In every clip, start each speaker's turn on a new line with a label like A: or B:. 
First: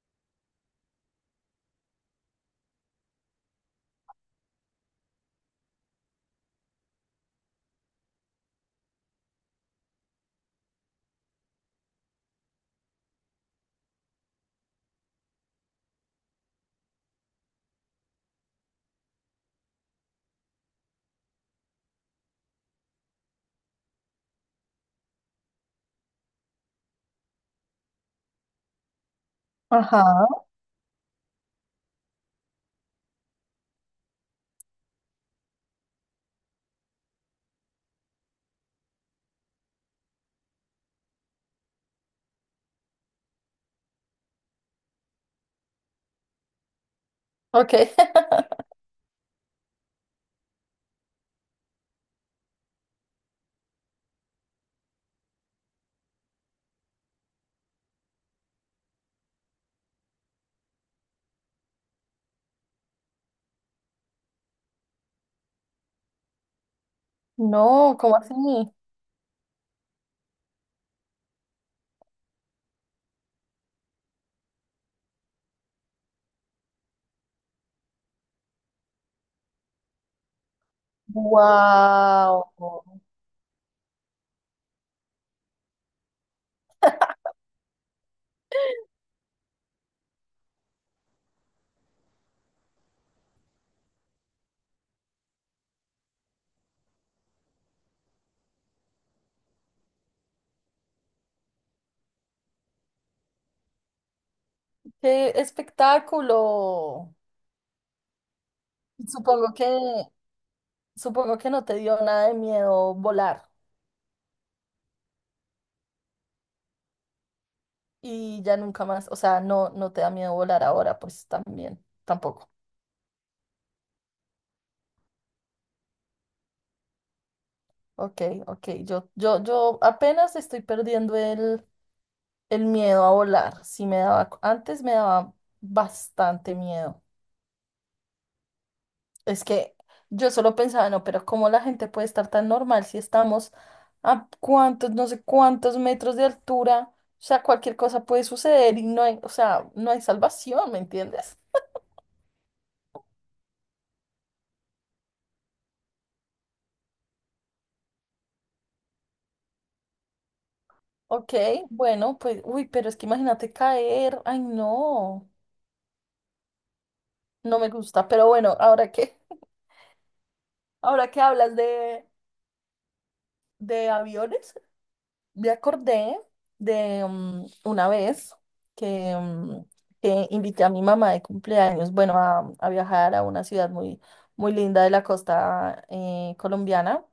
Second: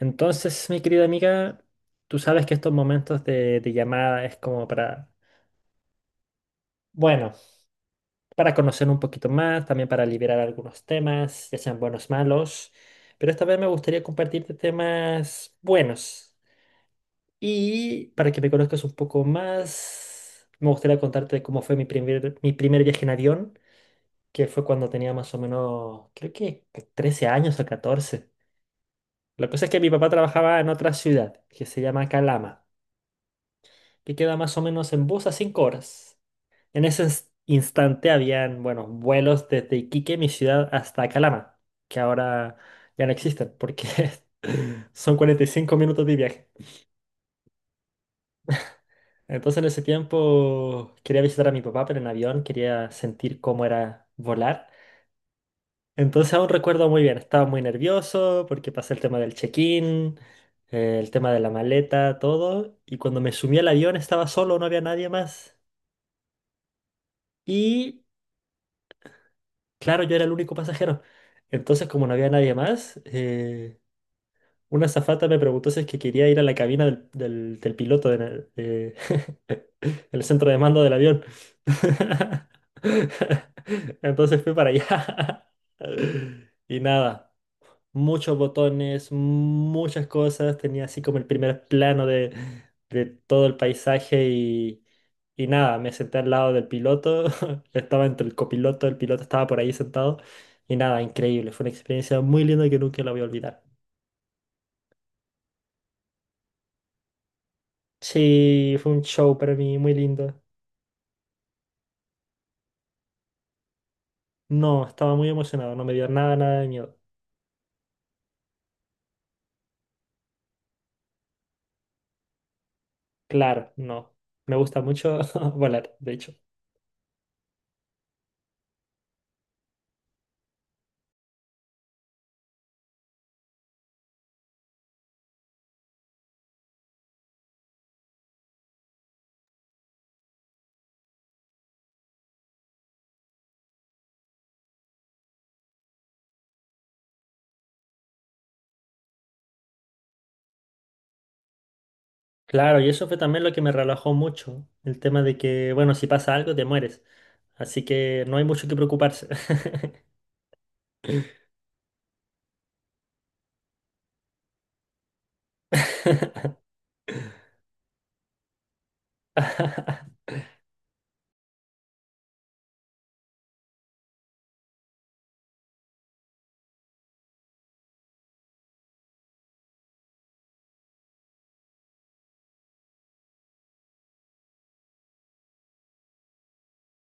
A: Entonces, mi querida amiga, tú sabes que estos momentos de llamada es como para, bueno, para conocer un poquito más, también para liberar algunos temas, ya sean buenos malos, pero esta vez me gustaría compartirte temas buenos. Y para que me conozcas un poco más, me gustaría contarte cómo fue mi primer viaje en avión, que fue cuando tenía más o menos, creo que 13 años o 14. La cosa es que mi
B: Ajá,
A: papá trabajaba en otra ciudad, que se llama Calama, que queda más o menos en bus a 5 horas. En ese instante habían, bueno, vuelos desde Iquique, mi ciudad, hasta Calama, que ahora ya no existen porque son 45 minutos de viaje.
B: ok.
A: Entonces, en ese tiempo quería visitar a mi papá, pero en avión quería sentir cómo era volar. Entonces, aún recuerdo muy bien, estaba muy nervioso porque pasé el tema del check-in, el tema de la maleta, todo. Y cuando me sumí al avión estaba solo, no había nadie más.
B: No,
A: Y
B: ¿cómo así?
A: Claro, yo era el único pasajero. Entonces, como no había nadie más, una azafata me preguntó si es que quería ir a la cabina del piloto, de- el centro de mando del avión.
B: Wow,
A: Entonces fui para allá. Y nada, muchos botones, muchas cosas. Tenía así como el primer plano de todo el paisaje y nada, me senté al lado del piloto. Estaba entre el copiloto, el piloto estaba por ahí sentado. Y nada, increíble. Fue una experiencia muy linda que nunca la voy a olvidar.
B: qué espectáculo.
A: Sí, fue un show
B: Supongo
A: para
B: que,
A: mí muy lindo.
B: supongo que no te dio nada de miedo volar
A: No, estaba muy emocionado, no me dio nada, nada de miedo.
B: y ya nunca más, o sea, no te da miedo volar ahora, pues también, tampoco.
A: Claro, no. Me gusta mucho volar, de hecho.
B: Ok, ok, yo apenas estoy perdiendo el miedo a volar. Sí me daba, antes me daba bastante miedo. Es que yo solo pensaba, no, pero ¿cómo la gente puede estar tan normal si estamos a cuántos, no sé cuántos metros de altura? O sea, cualquier cosa puede suceder y no hay, o sea, no hay salvación, ¿me entiendes?
A: Claro, y eso fue también lo que me relajó mucho, el tema de que, bueno, si pasa algo, te mueres. Así que no hay mucho que preocuparse.
B: Ok, bueno, pues, uy, pero es que imagínate caer, ay, no, no me gusta, pero bueno, ahora que, ahora que hablas de, aviones. Me acordé de una vez que, mm, que invité a mi mamá de cumpleaños, bueno, a viajar a una ciudad muy, muy linda de la costa colombiana.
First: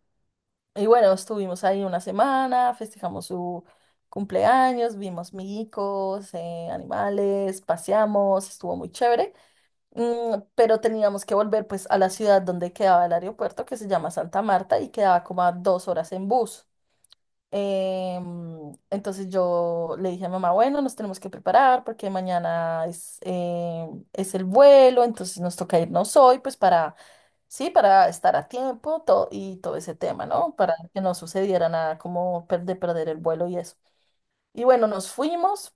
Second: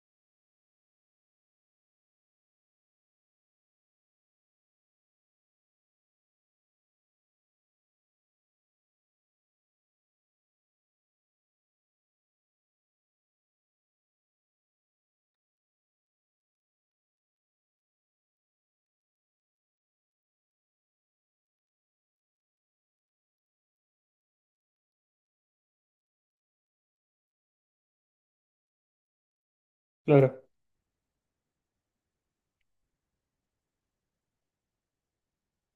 B: Y bueno, estuvimos ahí una semana, festejamos su cumpleaños, vimos migicos, animales, paseamos, estuvo muy chévere. Pero teníamos que volver pues a la ciudad donde quedaba el aeropuerto, que se llama Santa Marta, y quedaba como a 2 horas en bus. Entonces yo le dije a mamá, bueno, nos tenemos que preparar porque mañana es el vuelo, entonces nos toca irnos hoy, pues para, sí, para estar a tiempo todo, y todo ese tema,
A: Claro.
B: ¿no? Para que no sucediera nada como de perder el vuelo y eso. Y bueno, nos fuimos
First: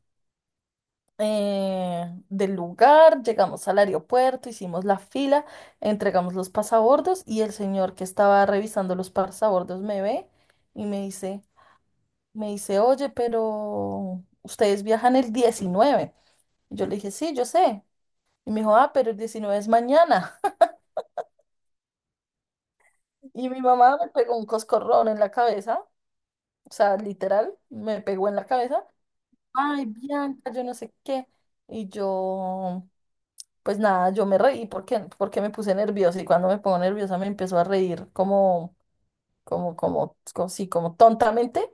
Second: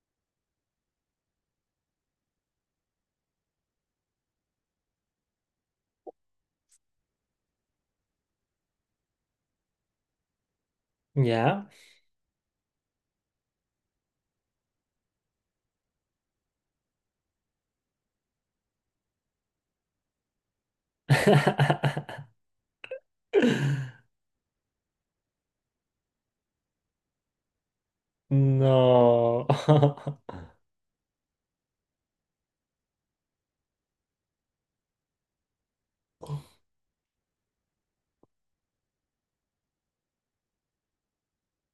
B: del lugar, llegamos al aeropuerto, hicimos la fila, entregamos los pasabordos y el señor que estaba revisando los pasabordos me ve y me dice...
A: ¿Ya?
B: Me dice, oye, pero ustedes viajan el 19. Y yo le dije, sí, yo sé. Y me dijo, ah, pero el 19 es mañana. Y mi mamá me pegó un coscorrón en la cabeza, o sea, literal, me pegó en la cabeza.
A: No.
B: Ay, Bianca, yo no sé qué. Y yo, pues nada, yo me reí porque, me puse nerviosa. Y cuando me pongo nerviosa me empezó a reír como, sí, como tontamente.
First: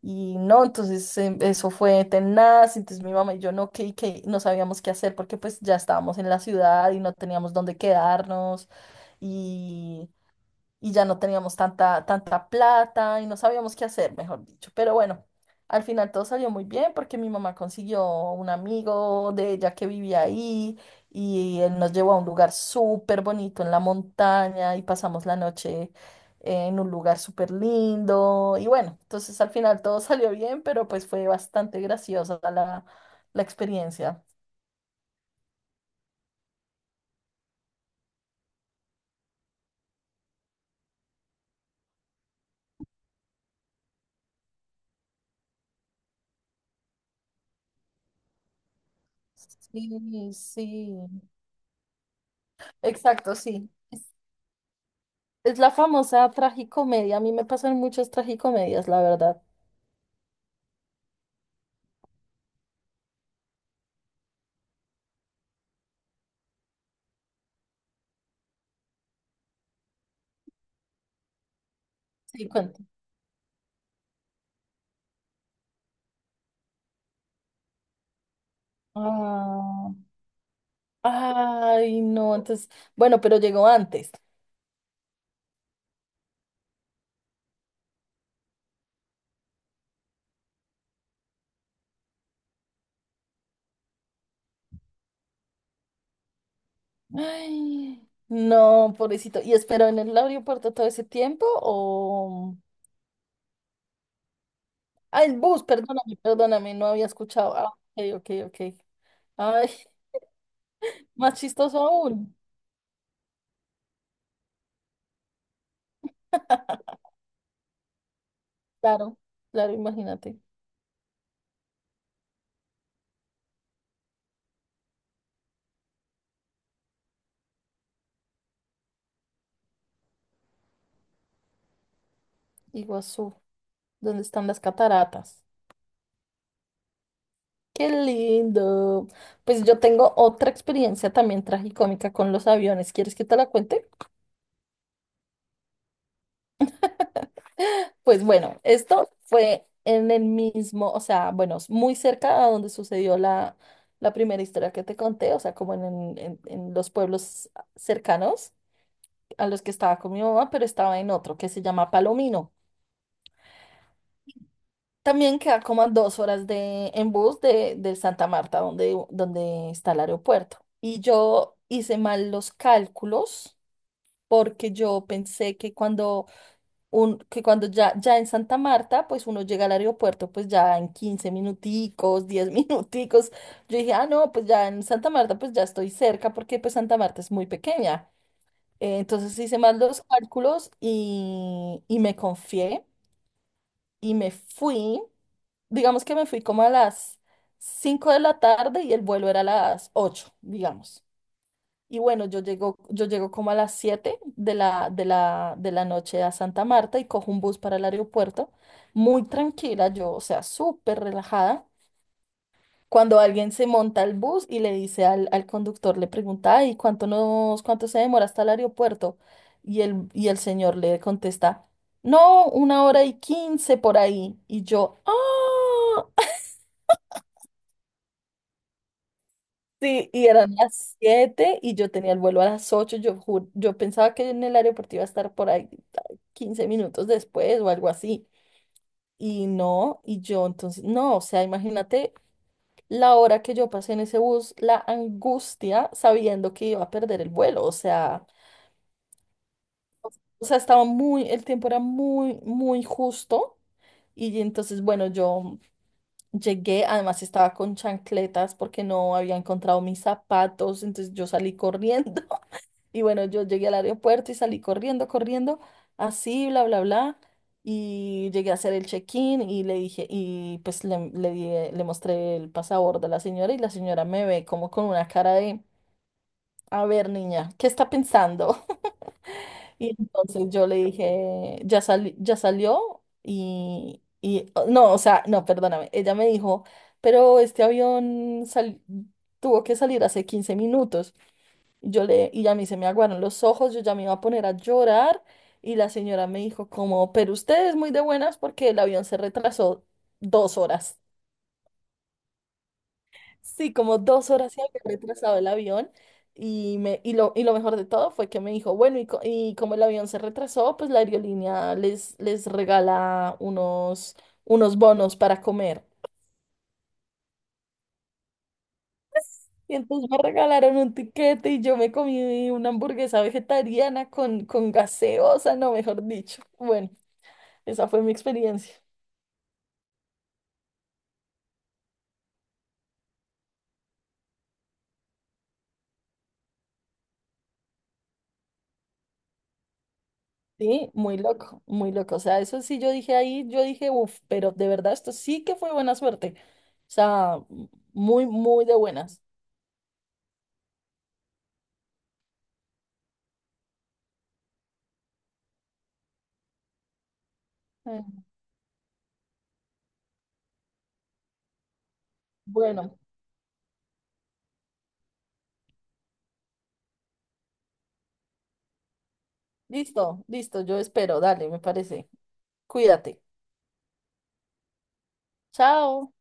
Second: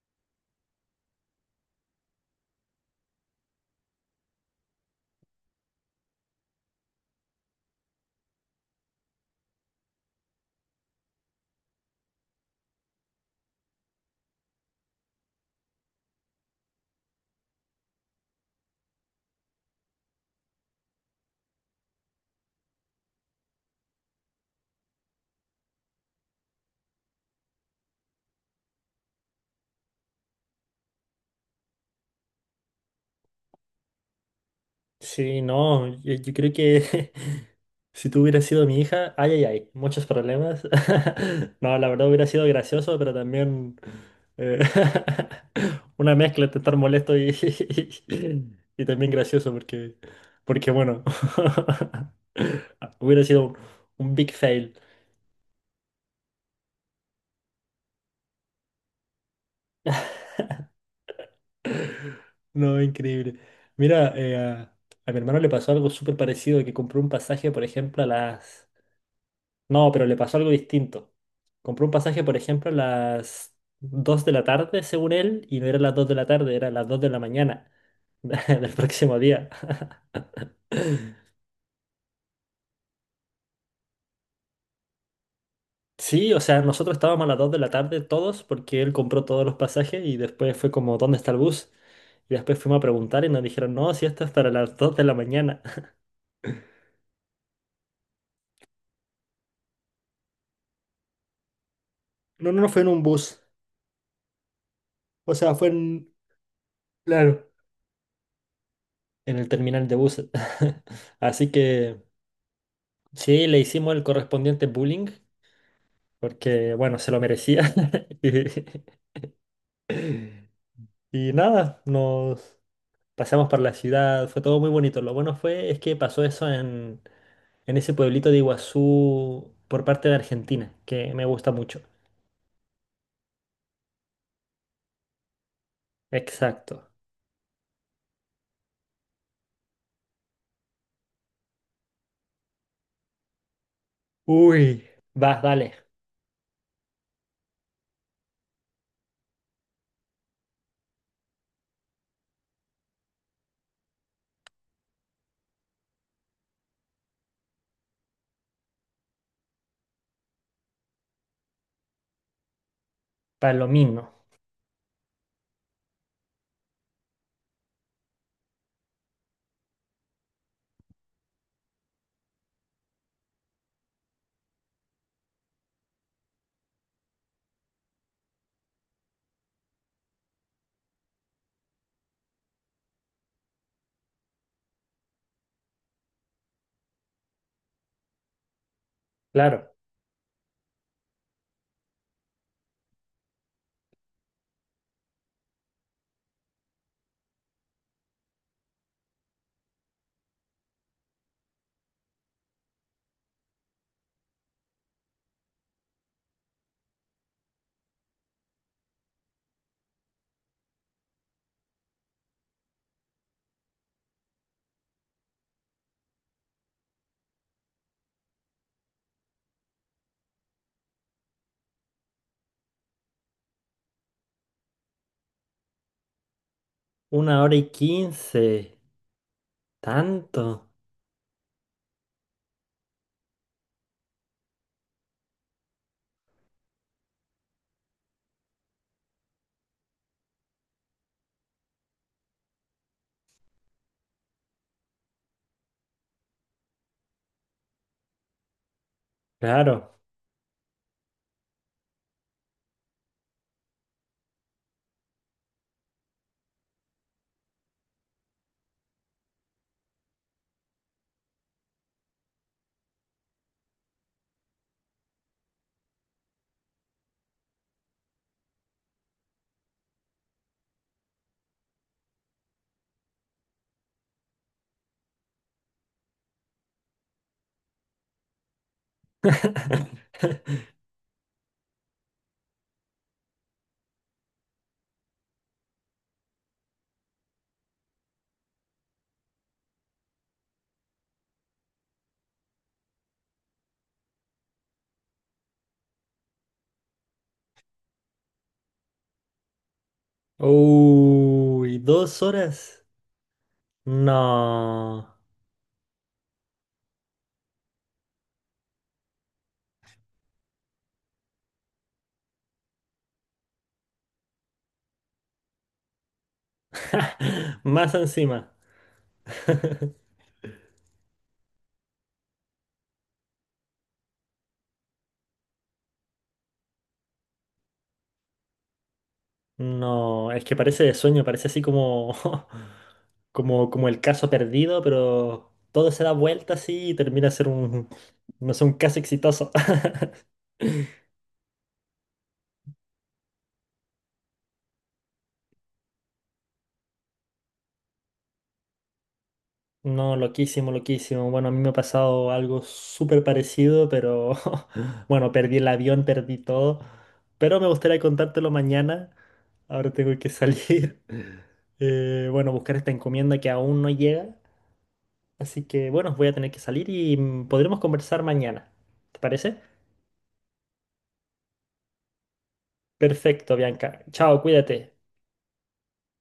B: Y no, entonces eso fue tenaz, entonces mi mamá y yo no, que no sabíamos qué hacer porque pues ya estábamos en la ciudad y no teníamos dónde quedarnos y ya no teníamos tanta, tanta plata y no sabíamos qué hacer, mejor dicho. Pero bueno, al final todo salió muy bien porque mi mamá consiguió un amigo de ella que vivía ahí y él nos llevó a un lugar súper bonito en la montaña y pasamos la noche en un lugar súper lindo. Y bueno, entonces al final todo salió bien, pero pues fue bastante graciosa la experiencia.
A: Sí, no, yo creo que si tú hubieras sido mi hija, ay, ay, ay, muchos problemas. No, la verdad hubiera sido gracioso, pero también eh, una mezcla entre estar molesto y, y también gracioso,
B: Sí,
A: porque, porque bueno,
B: sí,
A: hubiera
B: exacto,
A: sido
B: sí.
A: un big fail.
B: Es la famosa tragicomedia. A mí me pasan muchas tragicomedias, la verdad.
A: No, increíble. Mira, a mi hermano le pasó algo súper parecido, que compró un pasaje, por ejemplo, a las... No, pero le pasó algo distinto. Compró un pasaje, por
B: Sí,
A: ejemplo, a
B: cuento.
A: las 2 de la tarde, según él, y no era las 2 de la tarde, era las 2 de la mañana del próximo día.
B: Ah, ay, no, entonces, bueno, pero llegó antes.
A: Sí, o sea, nosotros estábamos a las 2 de la tarde todos porque él compró todos los pasajes y después fue como, ¿dónde está el bus? Y después fuimos a preguntar y nos dijeron, no, si esto es para las 2 de la mañana.
B: Ay, no, pobrecito. ¿Y esperó en el aeropuerto todo ese tiempo
A: No,
B: o...?
A: no, no fue en un bus.
B: Ah,
A: O
B: el
A: sea,
B: bus,
A: fue en...
B: perdóname, perdóname, no había
A: Claro.
B: escuchado. Ah, ok, ok, ok.
A: En el
B: Ay,
A: terminal de buses.
B: más
A: Así
B: chistoso
A: que
B: aún.
A: sí, le hicimos el correspondiente bullying porque, bueno, se lo merecía.
B: Claro, claro, imagínate.
A: Y nada, nos pasamos por la ciudad, fue todo muy bonito. Lo bueno fue es que pasó eso en ese pueblito de Iguazú por parte de Argentina, que me gusta mucho.
B: Iguazú, ¿dónde están las cataratas?
A: Exacto.
B: Qué lindo. Pues yo tengo otra experiencia también tragicómica con los aviones. ¿Quieres que te la cuente?
A: Uy, vas, dale.
B: Pues bueno, esto fue en el mismo, o sea, bueno, es muy cerca a donde sucedió la, primera historia que te conté, o sea, como en los pueblos cercanos a los que estaba con mi mamá, pero estaba en otro que se llama Palomino.
A: Palomino.
B: También queda como a 2 horas en bus de Santa Marta, donde está el aeropuerto. Y yo hice mal los cálculos porque yo pensé que cuando ya en Santa Marta, pues uno llega al aeropuerto, pues ya en 15 minuticos, 10 minuticos, yo dije, ah, no, pues ya en Santa Marta, pues ya estoy cerca, porque pues Santa Marta es muy pequeña. Entonces hice
A: Claro.
B: mal los cálculos y me confié y me fui, digamos que me fui como a las 5 de la tarde y el vuelo era a las 8 digamos. Y bueno, yo llego como a las 7 de la noche a Santa Marta y cojo un bus para el aeropuerto, muy tranquila, yo, o sea, súper relajada. Cuando alguien se monta al bus y le dice al conductor, le pregunta, ay, ¿ cuánto se demora hasta el aeropuerto? Y el señor le contesta, no, 1 hora y 15 por ahí. Y yo, ah,
A: Una hora y quince.
B: Sí, y
A: Tanto.
B: eran las 7 y yo tenía el vuelo a las 8. Yo pensaba que en el aeropuerto iba a estar por ahí 15 minutos después o algo así. Y no, y yo entonces, no, o sea, imagínate la hora que yo pasé en ese bus, la angustia sabiendo que iba a perder el vuelo, o sea,
A: Claro.
B: o sea, estaba muy, el tiempo era muy, muy justo. Y entonces, bueno, yo llegué, además estaba con chancletas porque no había encontrado mis zapatos, entonces yo salí corriendo. Y bueno, yo llegué al aeropuerto y salí corriendo, corriendo, así, bla, bla, bla. Y llegué a hacer el check-in y le dije, y pues le mostré el pasaporte a la señora y la señora me ve como con una cara de, a ver, niña, ¿qué está pensando? Y entonces yo le dije, ya salió oh, no, o sea, no, perdóname, ella me dijo, pero este avión tuvo que salir hace 15 minutos. Y a mí se me aguaron los ojos, yo ya me iba a poner a llorar y la señora me dijo como, pero usted es muy de buenas porque el avión se retrasó 2 horas.
A: Uy, 2 horas.
B: Sí, como 2 horas se había
A: No.
B: retrasado el avión y lo mejor de todo fue que me dijo, bueno, y como el avión se retrasó, pues la aerolínea les regala unos, bonos para comer.
A: Más encima.
B: Y entonces me regalaron un tiquete y yo me comí una hamburguesa vegetariana con gaseosa, no, mejor dicho. Bueno. Esa fue mi experiencia.
A: No, es que parece de sueño, parece así como, como el caso perdido, pero todo se da vuelta así y termina ser un, no sé, un caso exitoso.
B: Sí, muy loco, muy loco. O sea, eso sí yo dije ahí, yo dije, uff, pero de verdad esto sí que fue buena suerte. O sea, muy, muy de buenas.
A: No, loquísimo, loquísimo. Bueno, a mí me ha pasado algo súper parecido, pero bueno, perdí el avión, perdí todo. Pero me gustaría
B: Eh,
A: contártelo mañana. Ahora tengo que salir. Bueno, buscar esta
B: Bueno,
A: encomienda que aún no llega. Así que bueno, voy a tener que salir y podremos conversar mañana. ¿Te parece?
B: listo, listo, yo espero. Dale, me parece. Cuídate.
A: Perfecto, Bianca. Chao, cuídate.
B: Chao.